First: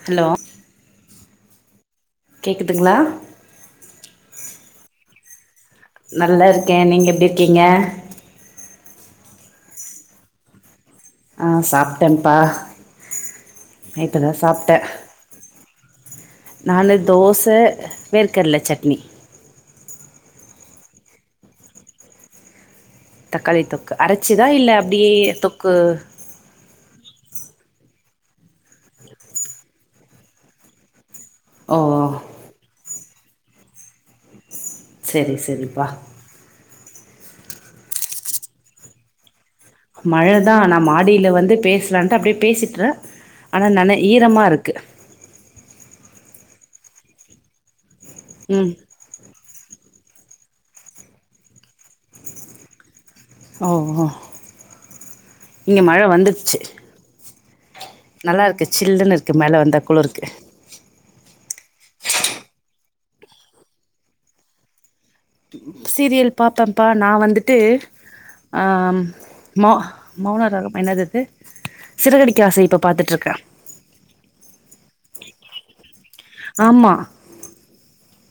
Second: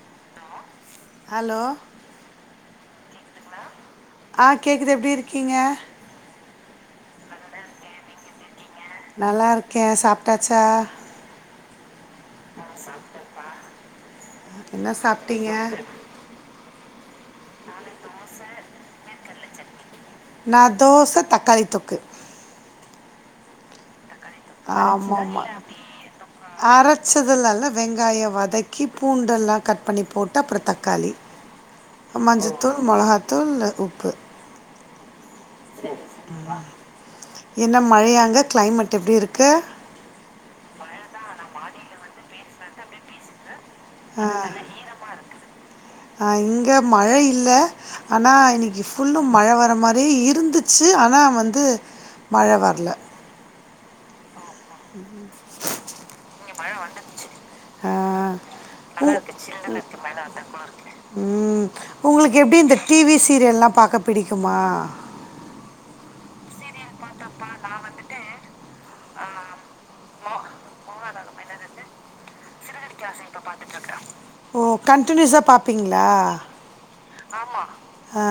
Hello hello கேக்குதுங்களா ஆ கேட்குது எப்டி இருக்கீங்க நல்லா இருக்கே நீங்க எப்டி இருக்கீங்க நல்லா இருக்கே சாப்டாச்சா ஆ சாப்டேப்பா நெ இப்பதா சாப்டே என்ன சாப்ட்டீங்க நானு தோச வேர்கர்ல சட்னி நா தோச தக்காளி தொக்கு தக்காளி தொக்கு அரச்சிதா இல்ல அப்டியே தொக்கு அரச்சதலால்ல வெங்காய வதக்கி பூண்டெல்லா கட் பண்ணி போட்டு அப்றோ தக்காளி ஓ மஞ்சத்தூள் மொளகா தூள்ள உப்பு செரிஸ் சரி சரி பா என்ன மழையாங்க கிளைமேட் எப்டி இருக்கு மழதா நா மாடில வந்து பேசலான்ட்டு அப்டே பேசிட்ரு அனா நன ஈரமா இருக்கு அ இங்க மழ இல்ல ஆனா ம் இன்னைக்கு ஃபுல்லு மழ வர மாரி அப்டியே இருந்துச்சு ஆனா வந்து மழ வர்ல ஓஹோ இங்க மழ வந்துடுச்சு ஆ நல்லா இருக்கு சில்லுன்னு இருக்கு மேல வந்தா குளு இருக்கு ம் உங்களுக்கு எப்டி இந்த டிவி சீரியல் எல்லா பாக்க பிடிக்குமா சீரியல் பாத்தாப் ப நா வந்துட்டு அ மொ மௌன ராகம் என்னது அது சிறகடிக்க ஆசை இப்போ ஓ கண்டி யூசா பாப்பீங்களா ஆமா ஹா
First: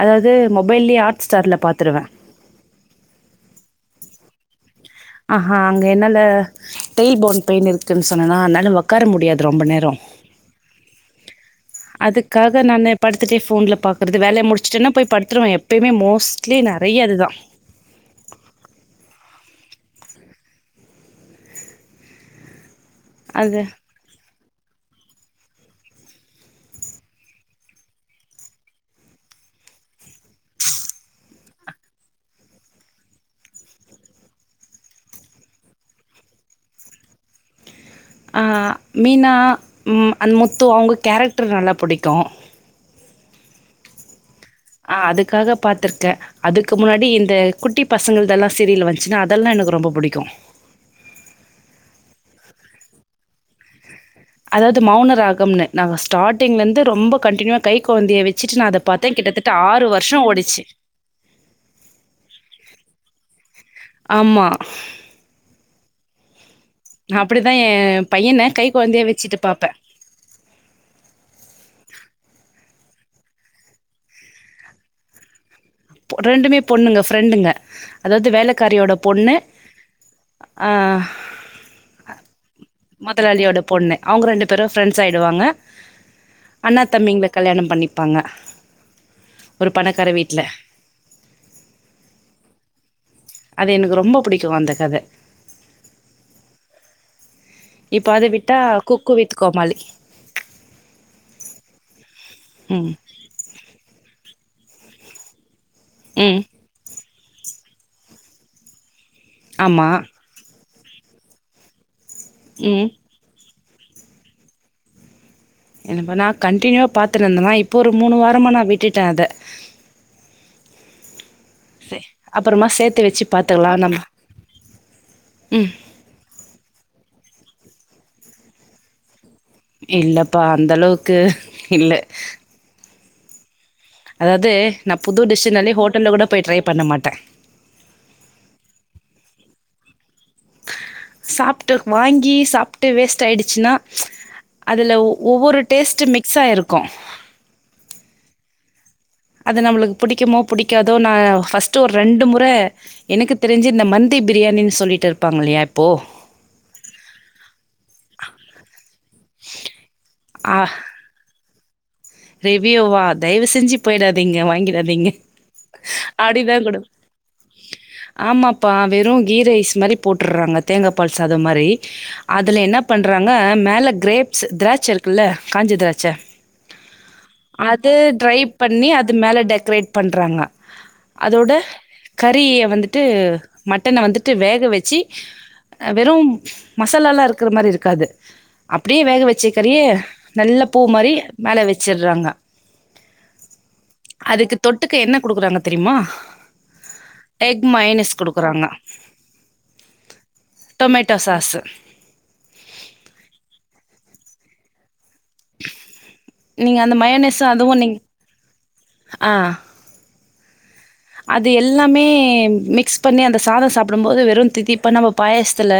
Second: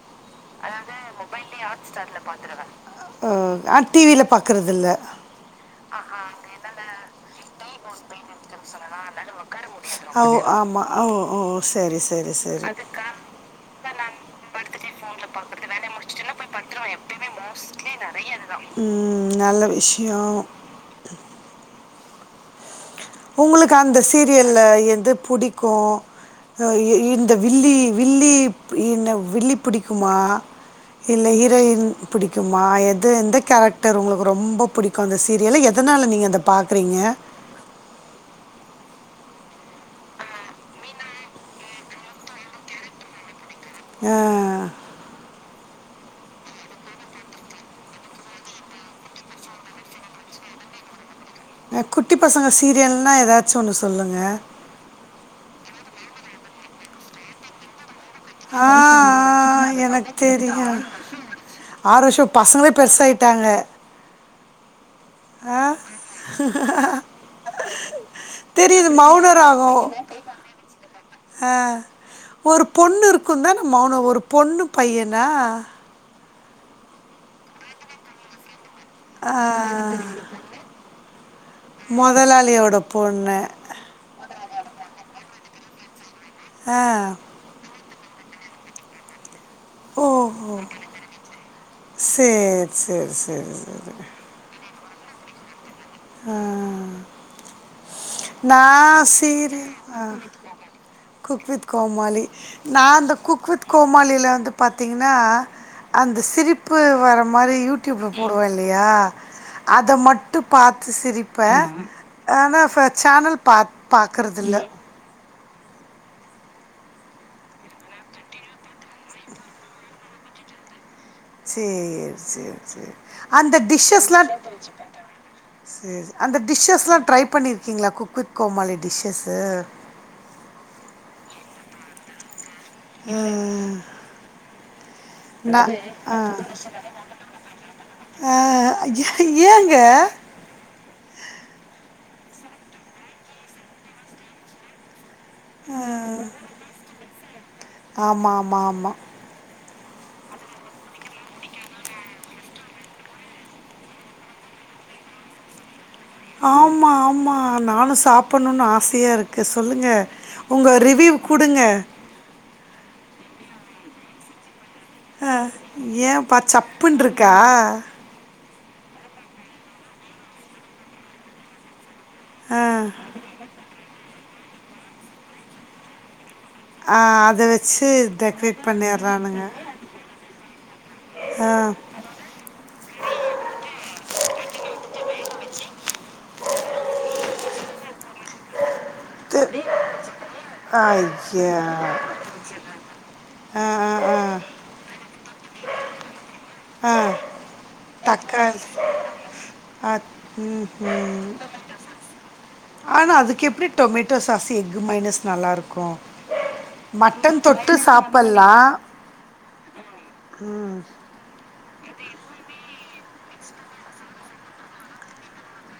அதாவது மொபைல்லே ஹாட் ஸ்டார்ல் பார்த்துருவே ஆ டிவில பார்க்குறது இல்ல ஆஹா அங்க என்னால டெயில் போன் பெயின் இருக்குன்னு சொன்னேனா ஆனால ஒக்கார முடியாது ரொம்ப நேரோ ஓ ஆமாம் ஓ ஓ சரி சரி அதுக்காக சரி நானு படுத்துட்டே ஃபோன்ல பாக்குறது வேலைய முடிச்சுட்டேன்னா போய் படுத்துருவே எப்பயுமே மோஸ்ட்லி நறைய அது தா ம் நல்ல விஷ்யோ அது உங்களுக்கு அந்த சீரி சீரியல்ல எது புடிக்கு இந்த வில்லி வில்லி வில்லி பிடிக்குமா இல்ல ஹீரோயின் பிடிக்குமா எது எந்த கேரக்டர் உங்களுக்கு ரொம்ப பிடிக்கு அந்த சீரியல எதனால நீங்க அத பாக்குறீங்க ஆ மீனா ம் அந் முத்து அவங்க கேரக்டர் நல்லா புடிக்கு அ அஹ் அதுக்காக பாத்திருக்கேன் அதுக்கு முன்னாடி இந்த குட்டி பசங்கள இதெல்லாம் சீரியல் வந்துச்சுன்னா அதெல்லாம் எனக்கு ரொம்ப பிடிக்கும் குட்டி பசங்க சீரியல்னா ஏதாச்சும் ஒண்ணு அதாவது மௌனராகம்ல நாங்கள் ஸ்டார்டிங்லேருந்து ரொம்ப கண்டினிவாகி ஆஹா ஆஹ் எனக்கு வருஷோ ஓடிச்சு. தெரியும் ஆறு வருஷம் பசங்களே பெருசாயிட்டு ஆய்டாக ஆமா அப்படிதான் என் பையனை கை தெரியுது குழந்தைய மௌன வச்சுட்டு பாப்பேன் ராகம் அஹ் ஒரு பொண்ணு இருக்கும் தான் ந மௌனம் ஒரு பொண்ணு பையனா ரெண்டுமே பொண்ணுங்க ப்ரெண்டுங்க அதாவது வேலைக்கு வேலைகாரியோட ஆ பொண்ணு மொதலாளியோட பொண்ணு முதலாளியோட பொண்ணு அவங்க ரெண்டு பெரும் ஃப்ரெண்ட்ஸ் ஆகிடுவாங்க ஆ அண்ணா தம்பிங்கள கல்யாணம் பண்ணிப்ப பங்கா ஒரு பணக்கார வீட்ல செர் செரி செரி அது எனக்கு ரொம்ப பிடிக்கும் அந்த அது உஹம் இப்ப அத விட்டா நான் cook with Comali serial cook with Comali Comali ம் நான் அந்த குக் வித் கோமாளியில வந்து பார்த்தீங்கன்னா அந்த ம் சிரிப்பு வர இந்த மாதிரி யூடியூப்ல போடுவேன் இல்லையா ஆமா அதை மட்டும் பார்த்து சிரிப்ப ஆனா ம் ம் பாக்குறது இல்ல என்னப்ப நான் கண்டினியூவா பாத்துட்டுந்தேனா இப்போ ஒரு மூணு வாரமா நான் விட்டுட்டேன் அத சே சரி சரி அப்புறமா சரி சேத்து வச்சு அந்த பாத்துக்கலா நம்ம டிஷஸ் எல்லாம் ம் சரி அந்த டிஷஸ்லாம் ட்ரை ப குக் பண்ணியிருக்கீங்களா குக் வித் கோமாளி டிஷஸ் இல்லப்பா அந்த அளவுக்கு இல்லை உம் உ அதாவது நான் புது டிஷ்னாலே ஹோட்டல்ல கூட போய் ட்ரை பண்ண மாட்டேன் என்ங்க சாப்பட்டு வாங்கி சாப்பிட்டு வேஸ்ட் ஆயிடுச்சுன்னா அதுல ஒவ்வொரு டேஸ்ட்டும் மிக்ஸாகி இருக்கும் ஆமாம் ஆமாம் ஆமாம் அது நம்மளுக்கு பிடிக்குமோ பிடிக்காதோ நான் ஃபர்ஸ்ட்டு ஒரு ரெண்டு முறை எனக்கு தெரிஞ்சு இந்த மந்தி பிரியாணின்னு சொல்லிட்டு இருப்பாங்கல்லையா ஆமா ஆமா நானும் சாப்பிடணும்னு ஆசையா இருக்கு சொல்லுங்க உங்க ரிவியூ கொடுங்க ஆ ரிவியூவா தயவு செஞ்சு போயிடாதீங்க வாங்கிட்டு அஹ் ஏன் பா சப்புனு இருக்கா பா வெறும் கீ ரைஸ் மாதிரி போட்டுடுறாங்க தேங்காய்பால் சாதம் அது மாதிரி ஆ அதுல என்ன பண்றாங்க மேல கிரேப்ஸ் திராட்சை இருக்குல்ல காஞ்ச திராட்சை ஆ அதை வச்சு அது ட்ரை டெக்கரேட் பண்ணி அது மேல பண்ணிடுறானுங்க டெக்கரேட் பண்றாங்க ஆ அதோட கறி வந்துட்டு மட்டனை வந்துட்டு வேக வச்சு வெறும் மசாலல்லாம் இருக்கு இருக்கிற மாதிரி இருக்காது அப்படியே வேக து வச்சுக்கறியே நல்ல பூ மாதிரி ஐயா மேலே வச்சடுறாங்க ஆ ஆ அதுக்கு ஆ தொட்டுக்கு என்ன கொடுக்குறாங்க தெரியுமா ஆ எக் மைனஸ் தக்காளி கொடுக்குறாங்க ஆ ம் ம் டொமேட்டோ சாஸு ஆனா அதுக்கு எப்படி டொமேட்டோ சாஸ் எக் மையோனஸ் நல்லா இருக்கும் நீங்க அந்த மட்டன் மயனஸு தொட்டு அதுவு நீங் சாப்பலாம் ஆ உம் அது எல்லாமே மிக்ஸ் பண்ணி அந்த சாதம் சாப்பிடும் போது வெறும் தித்திப்பா இப்ப நம்ம பாயசத்துல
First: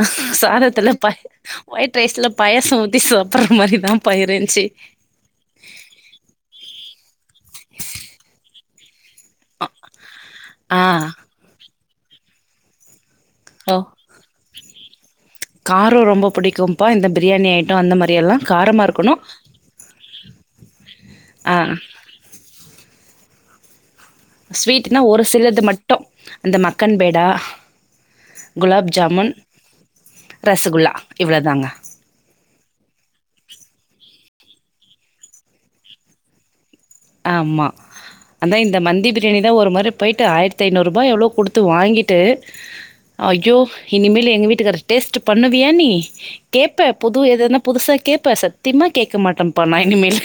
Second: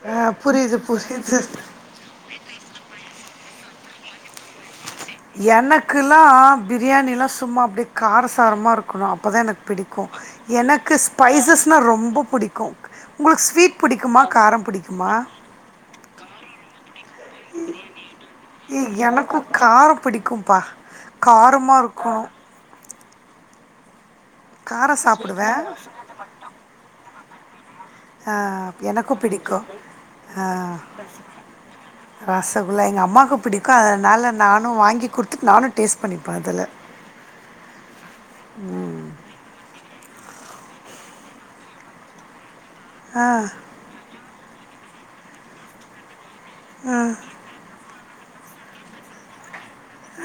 ஹ அஹ், புரியுது சாதத்துல ப புரியுது ஒயிட் ரைஸ்ல பாயசத ஊத்தி சாப்பற அ மாதிரிதான் பா இருந்துச்சு எனக்குலாம் ணும் அப்பதான் எனக்கு பிடிக்கும் ஆ எனக்கு ஸ்பைசஸ் ரொம்ப பிடிக்கும் உங்களுக்கு ஸ்வீட் பிடிக்குமா காரம் பிடிக்குமா காரம் ரொம்ப புடிக்கும்ப்பா இந்த பிரியாணி ஐட்டோ அந்த மாரி எல்லா ஏ காரமா இருக்கணு எனக்கு காரோ பிடிக்கும்பா ஆ காரமா இருக்குனு ஸ்வீட்னா காரம் ஒரு சாப்பிடுவேன் சிலது மட்டு அந்த மக்கன் பேடா ஆ குலாப் எனக்கும் ஜாமுன் பிடிக்கும் அ ரசகுல்லா இவ்ளோதாங்க ரசகுல்லா எங்க அம்மாக்கு பிடிக்கு அதனால நானு வாங்கி குடுத்துட்டு நானு டேஸ்ட் பண்ணிப்பே அதல ஆமா அதா இந்த மந்தி பிரியாணிதா ஒரு மாரி போயிட்டு ஆயிரத்தி ஐநூறுரூவா எவ்ளோ குடுத்து வாங்கிட்டு ஆ அய்யோ இனிமேல் எங்க வீட் ட்டுகாரு டேஸ்ட் பண்ணுவியா நீ கேப்ப புது எதுன புதுசா கேப் ப்ப சத்திமா கேக்கமாட்டே ப்பா நா இனிமேலு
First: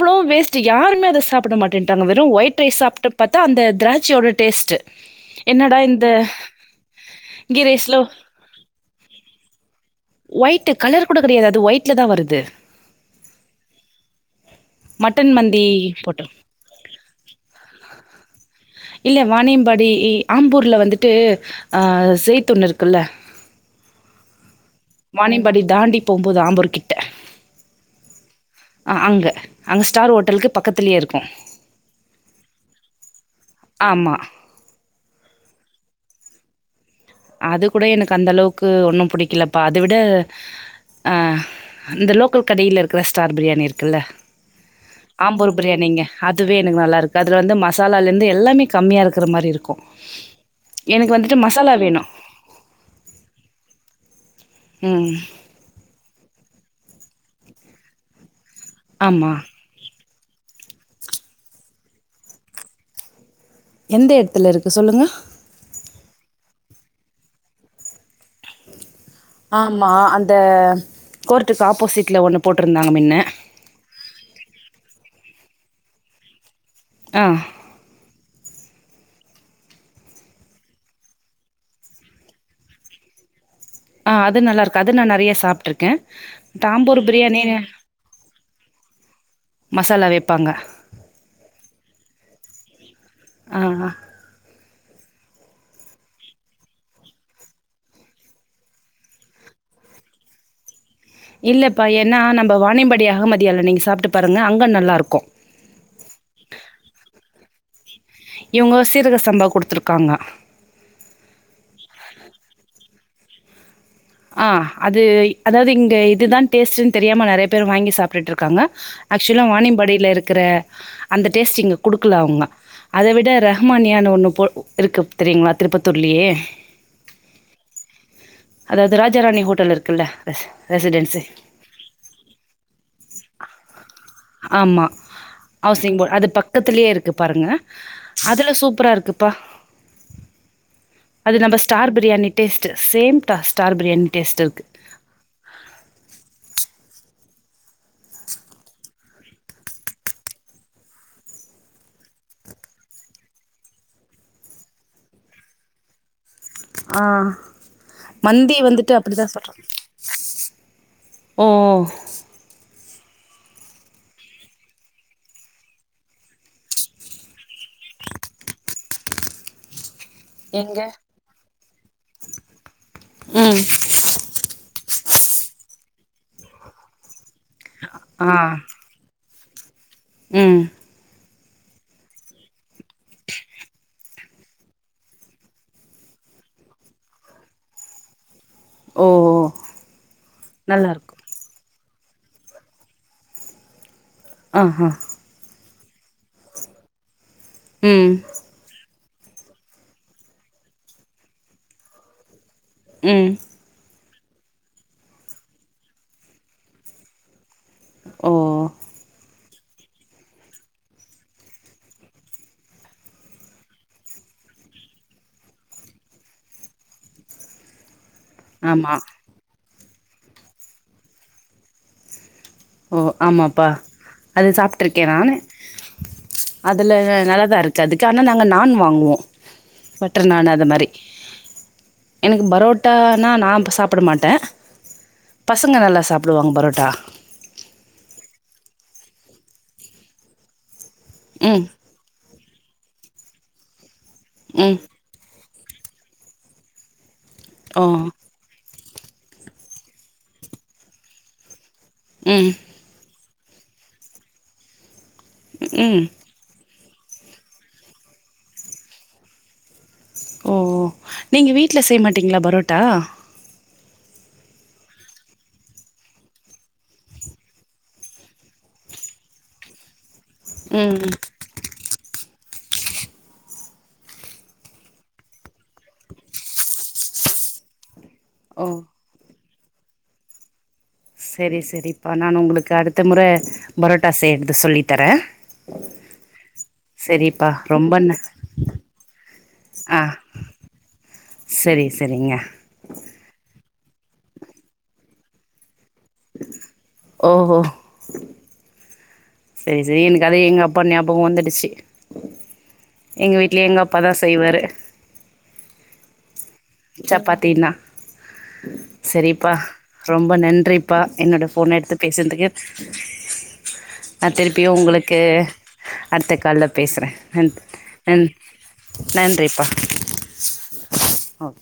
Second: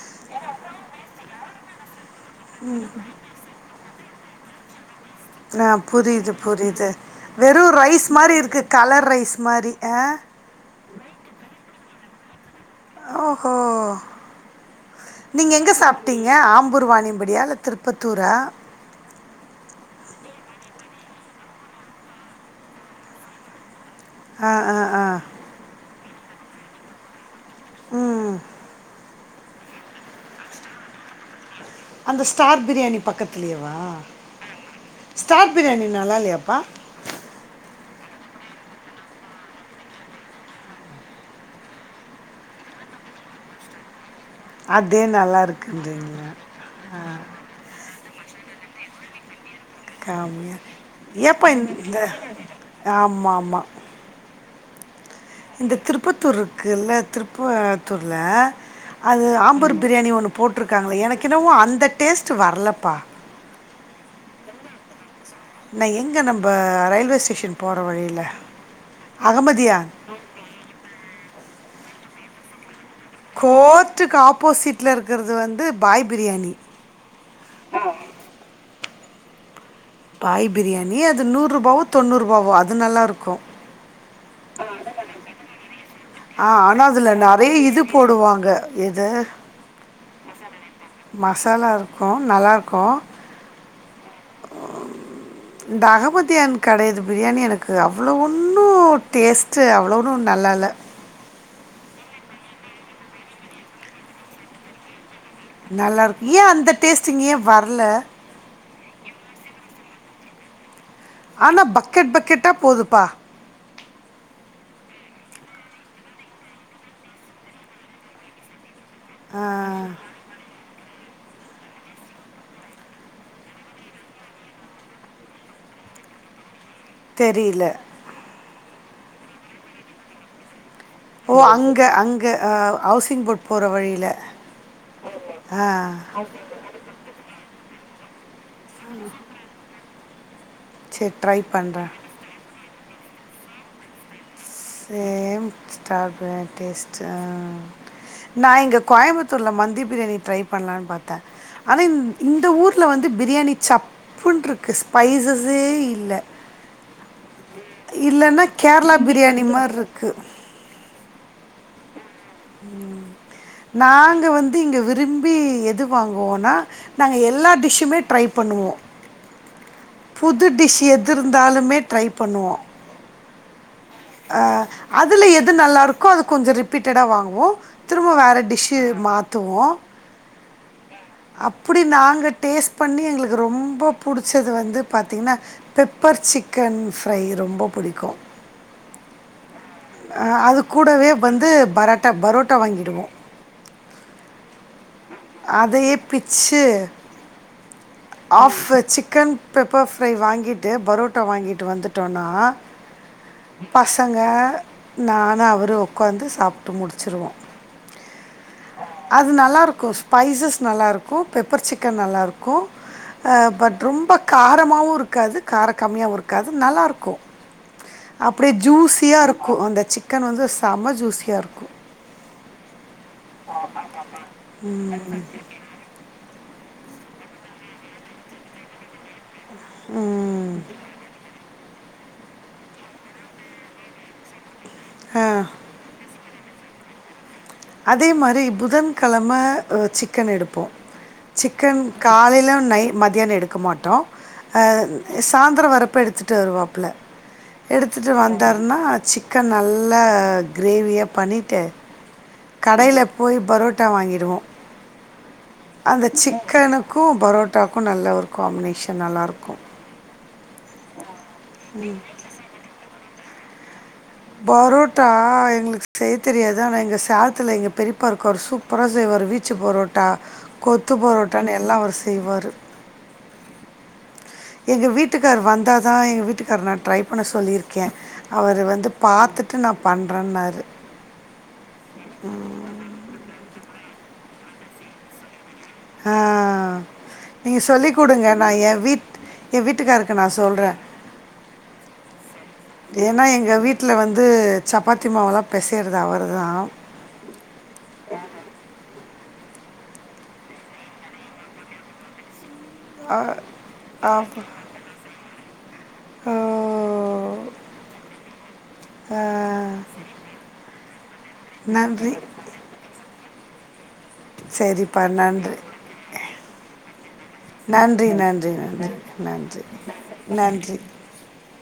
வ்ளோ வேஸ்ட் யாருமே அத சாப்பிட மாட்டேன்ட்டாங்க வெ ரு ஒயிட் ரைஸ் சாப்பிட்டு பாத்தா அந்த திரா ச்சி ஓட டேஸ்ட் ஆ புரியுது புரியுது கீ வெறு ரைஸ்ல ரைஸ் மாரி இருக்கு கலர் ரைஸ் மாரி அ ஒயிட் கலர் கூட கெடையாது அது ஒயிட்ல தா வருது த்து ஓஹோ மட்டன் நீங்க மந்தி எங்க சாப்ட்டீங்க போட்டோம். ஆம்பூர்வணிபடி இல்ல திருப்பத் த்தூறா இல்ல வானியம்பாடி ஆம்பூர்ல வந்துட்டு அ செய்த்தொண்ண இருக்குல்ல ஆ ஆ ஆ வாணியம்பாடி தாண்டி போம்போது ஆம்பூர்கிட்ட ம் ஆ அங்க அங்க ஸ்டார் ஹோட்டலுக்கு பக்கத்திலயே இருக்கு அந்த ஸ்டார் பிரியாணி பக்கத் இல்லையவா ம் ஆமா ஸ்டார்ட் பிரியாணி நல்லால்லையாப்பா அது கூட எனக்கு அந்த அளவுக்கு ஒன்னு புடிக்கலப்பா அத விட இந்த லோக்கல் கடைல இருக்கிற ஸ்டார் பிரியாணி இருக்குல்ல அதே நல்லா ஆம்பூர் பிரியாணிங்க இருக்குன்றீங்களா அதுவே எனக்கு நல்லா இருக்கு அதுல வந்து மசாலாந் எல்லாமே கம்மியா இருக்குற மாரி இருக்கு கா எனக்கு வந்துட்டு ஏப்பா மசாலா இந்த வேணு ஆமா ஆமா உம் இந்த திருப்பத்தூர் இருக்குல்ல திருப்பாத்தூர்ல அது ஆமா ஆம்பூர் பிரியாணி ஒன்னு போட்ருக்காங்களே எனக்கு என்னவோ அந்த டேஸ்ட்டு வரலப்பா எந்த எடத்துல இருக்கு சொல்லுங்க நீ எங்கே நம்ம ரயில்வே ஸ்டேஷன் போற வழியில ஆமா அந்த கோர்ட்டுக்கு ஆப்போசிட் ஒன்னு போட்டுருக் ந்தாங்க முன்ன ட்டுக்கு ஆப்போசிட்ல இருக்குறது வந்து பாய் பிரியாணி உம் பாய் பிரியாணி அது நூறு ரூபாவோ தொண்ணூறு ரூபாவோ அது நல்லா இருக்கு ஆ அது நல்லா இருக்கு அது நா நெறய சாப்பிட்டே ட்ருக்கே ஆ ஆனா அதுல நெறய இது போடுவாங்க எத பாங்க மசாலா இருக்கு நல்லா இருக்கு ஆ ஆ. இந்த அகபத்தியான் கடையாது பிரியாணி எனக்கு அவ்ளோ ஓன்னு டேஸ்ட்டு அவ்ளோ ஓன்னு நல்லா இல்ல இல்லப்பா ஏன்னா நம்ம வானிம்படி அகமதியால் நீங்க சாப்ட்டு பாருங்க அங்க நல்லா இருக்கு நல்லா இருக்கு ஏ அந்த டேஸ்ட்டு இங்க ஏ வரல்ல இவுங்க சீரக சம்பா குடுத்துருக்காங்க ஆனா பக்கெட் பக்கெட்டா போதுப்பா ஆ அது அதாவது இங்க இதுதா டேஸ்ட்டுன்னு தெரியாம நெறய பேர் வாங்கி சாப்ட்டுட்டு இருக்காங்க ஆ, ஆக்சுவலா வாணிம்படியில இருக்குற அந்த டேஸ்ட்டு இங்க குடுக்கலா அவுங்க அத விட ரஹ்மான்யான ஒன்னு போ இருக்கு தெரியுங்ளா திருப்பத்தூர்லயே தெரியல அதாவது ராஜா ராணி ஹோட்டல் இருக்குல்ல ரெசிடென்சி ஓ அங்க அங்க ஆ ஹவுசிங் போட் போற வழியில ஆமா அ ஹவுசிங் போர்ட் அது பக்கத்துலயே இருக்கு பாருங்க அதுல சூப்பரா இருக்குப்பா சரி அது ட்ரை நம்ம பண்ணுறேன் star biryani taste same star biryani taste இருக்கும் சேம் ஸ்டார் பிரியாணி டேஸ்ட் நான் இங்கே கோயம்புத்தூர்ல மந்தி பிரியாணி ட்ரை பண்ணலான்னு பார்த்தேன் ஆனா இந்த ஊரில் வந்து பிரியாணி சப்புனுருக்கு ஸ்பைஸஸே இல்லை ஆஹ் மந்தி வந்துட்டு அப்படித்தான் சொல்றன் மாரி இருக்கு ம் நாங்கள் வந்து இங்க விரும்பி எது வாங்குவோம்னா நாங்கள் எல்லா டிஷ்ஷுமே ட்ரை பண்ணுவோம் புது டிஷ் எங்க எது இருந்தாலுமே ட்ரை பண்ணுவோம் ம் அஹ் அதுல எது நல்லா இருக்கும் அது கொஞ்சம் ரிப்பீட்டடா வாங்குவோம் வோம் திரும்ப ஆ வேற டிஷுஸ் துவோம் உம் அப்படி நாங்க டேஸ்ட் பண்ணி எங்களுக்கு ரொம்ப பிடிச்சது வந்து பார்த்தீங்கன்னா பெப்பர் சிக்கன் ஃப்ரை ரொம்ப பிடிக்கும் ஓ அஹ அது கூடவே நல்லாருக்கு வந்து பரோட்டா பரோட்டா வாங்கிடுவோம் ஆஹா அதையே பிச்சு ம் ஆப் சிக்கன் பெப்பர் ஃப்ரை வாங்கிட்டு பரோட்டா வாங்கிட்டு வந்துட்டோம்னா உம் குடுத்தாங்க நானும் அவரும் உக்காந்து சாப்பிட்டு முடிச்சுடுவோம் ஓ கொஃ ஸ்பைசஸ் நல்லாயிருக்கும் பெப்பர் சிக்கன் நல்லாயிருக்கும் பட் ரொம்ப காரமாகவும் இருக்காது காரம் கம்மியாகவும் இருக்காது நல்லாயிருக்கும் அப்படியே ஆமா ஜூஸியா இருக்கும் அந்த சிக்கன் வந்து செம ஜூஸியா இருக்கும் ஓ ஆமாப்பா அது சாப் [inaudible] அதுல நல்லாதான் இருக்கு அதுக்கு ஆனா நாங்க நான் வாங்குவோம் பட்டர் நான் ம் அது மாரி எனக்கு பரோட்டானா நான் சாப்பிட மாட்டேன் ஆ பசங்க நல்லா சாப்பிடு வாங்க சாப்பிடுவாங்க பரோட்டா அதே மாரி புதன்கிழமை சிக்கன் எடுப்போம் ம் சிக்கன் காலைலில நை மதியானோம் எடுக்க மாட்டோம் ம் அஹ் சாய்ந்திரம் வரப்ப எடுத்துட்டு வருவாப்பல ஓ எடுத்துட்டு வந்தாருன்னா சிக்கன் நல்லா கிரேவியா பண்ணிட்டு ம் கடையில போய் பரோட்டா வாங்கிடுவோம் ம் அந்த சிக்கனு க்கு பரோட்டாக்கும் நல்ல ஒரு காம்பினேஷன் நல்லாயிருக்கும் ஓ ஏன் நீங்க வீட்ல செய்ய மாட்டீங்களா பரோட்டா பரோட்டா எங்களுக்கு செய்ய தெரியாது ஆனா எங்க சேலத்துல எங்க பெரியப்பா இருக்காரு சூப்பரா செய்வாரு ஒரு வீச்சு பரோட்டா கொத்து ம் பரோட்டன்னு எல்லா அவர் செ செய்வாரு எங்க வீட்டுக்கார் வந்தாதான் எங்க வீட்டுக்கார நான் ட்ரை பண்ண சொல்லியிருக்கேன் அவர் ஓ வந்து பாத்து ட்டு நான் பண்றன்னாரு செரி செரிப்பா நான் உங்களுக்கு அடுத்த முறை பரோட்டா செய்றது சொல்லி தரேன் ஆஹ நீங்க சொல்லி ரொம்ப ந குடுங்க நான் என் வீட் என் ஆ வீட்டுக்காருக்கு நான் சொல்றேன் சரி சரிங்க ஏனா எங்க வீட் வீட்ல வந்து சப்பாத்தி மாவெல்லாம் பேசன் யற்துலாம் அவர்தான் செரி செரி எனக்கு அது எங்க அப்பா ஞாபகம் வந்துடுச்சி அ எங்க வீட்டு்ல எங்க அப்பாதான் ஆமா. செய்வாரு ஓ! சப்பாத்தினா ஆ. சரிப்பா ரொம்ப நன்றி பா என்னோட ஃபோன எடுத்து நன்றி. பேசன்துகே நா திருப்பியும் சரிப்பா. உங்களுக்கு நன்றி. அடுத்த கால்ல் பேசறன் நன் நன்றி, நன் நன்றி, நன்றி, நன்றி, நன்றிப்பா நன்றி. ஓ